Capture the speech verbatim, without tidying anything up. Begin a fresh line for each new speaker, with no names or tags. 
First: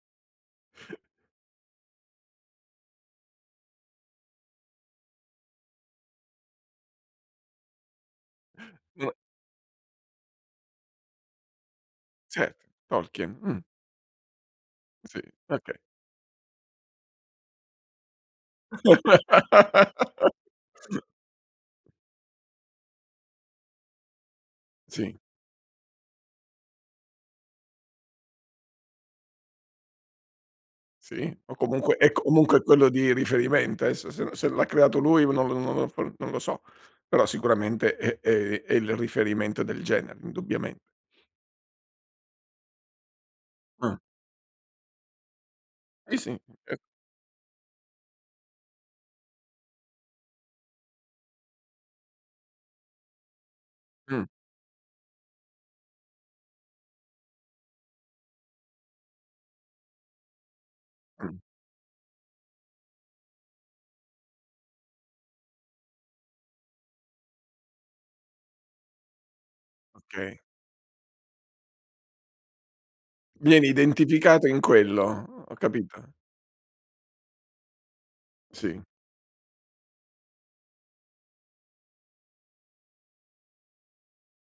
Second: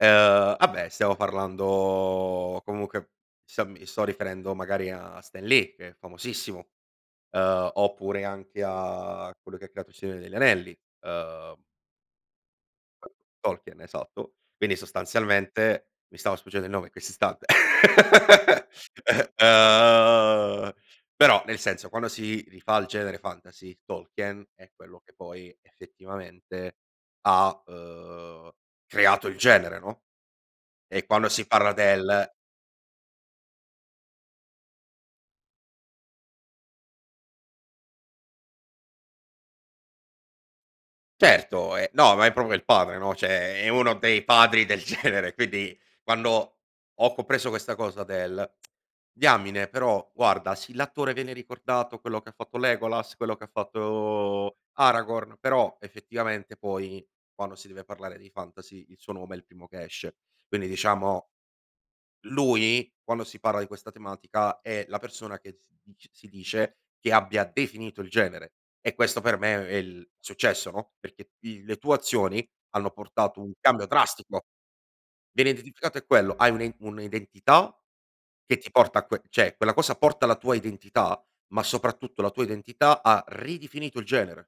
Ehm, ah beh, stiamo parlando comunque, sia mi sto riferendo magari a Stan Lee che è famosissimo, ehm, oppure anche
[unintelligible]
a a quello che ha creato il Signore degli Anelli, ehm
Certo, Tolkien, mh.
Tolkien, esatto. Quindi
Sì, okay.
sostanzialmente mi stava sfuggendo il nome questo istante. Ehm, però nel senso, quando si rifà al genere fantasy, Tolkien è quello che
Sì.
poi effettivamente ha, uhm, creato il genere, no, e quando
Sì,
si
o
parla
comunque è
del
comunque quello di riferimento, aesso se se l'ha creato lui u non non lo uhm, non lo so, però sicuramente è è i è il riferimento del genere indubbiamente.
Certo, ehm, no, ma è propo il padre, no, ceh è uno
Mh.
dei padri del genere, quindi,
Sì, sì
quando
[unintelligible]
ho copreso questa cosa del: diamine, però guarda sì, l'attore viene ricordato, quello che ha fatto Legolas, quello che
Mh.
fatto Aragorn, però effettivamente poi, quando si deve parlare dei fantasy il suo nome è il primo che esce. Quindi diciamo,
Mh.
lui quando si parla di questa tematica, è la persona che si dic si dice che abbia definito il genere, e questo per me è il
Okay.
successo, no, perché i le tue azioni hanno portato un
Vieni
cambio drastico.
identificato in quello,
Viene
ho
identificato è
capito.
quello, hai un e un'identità che ti
Sì.
porta a que ceh, quella cosa porta la tua identità, ma soprattutto la tua identità ha ridifinito il genere.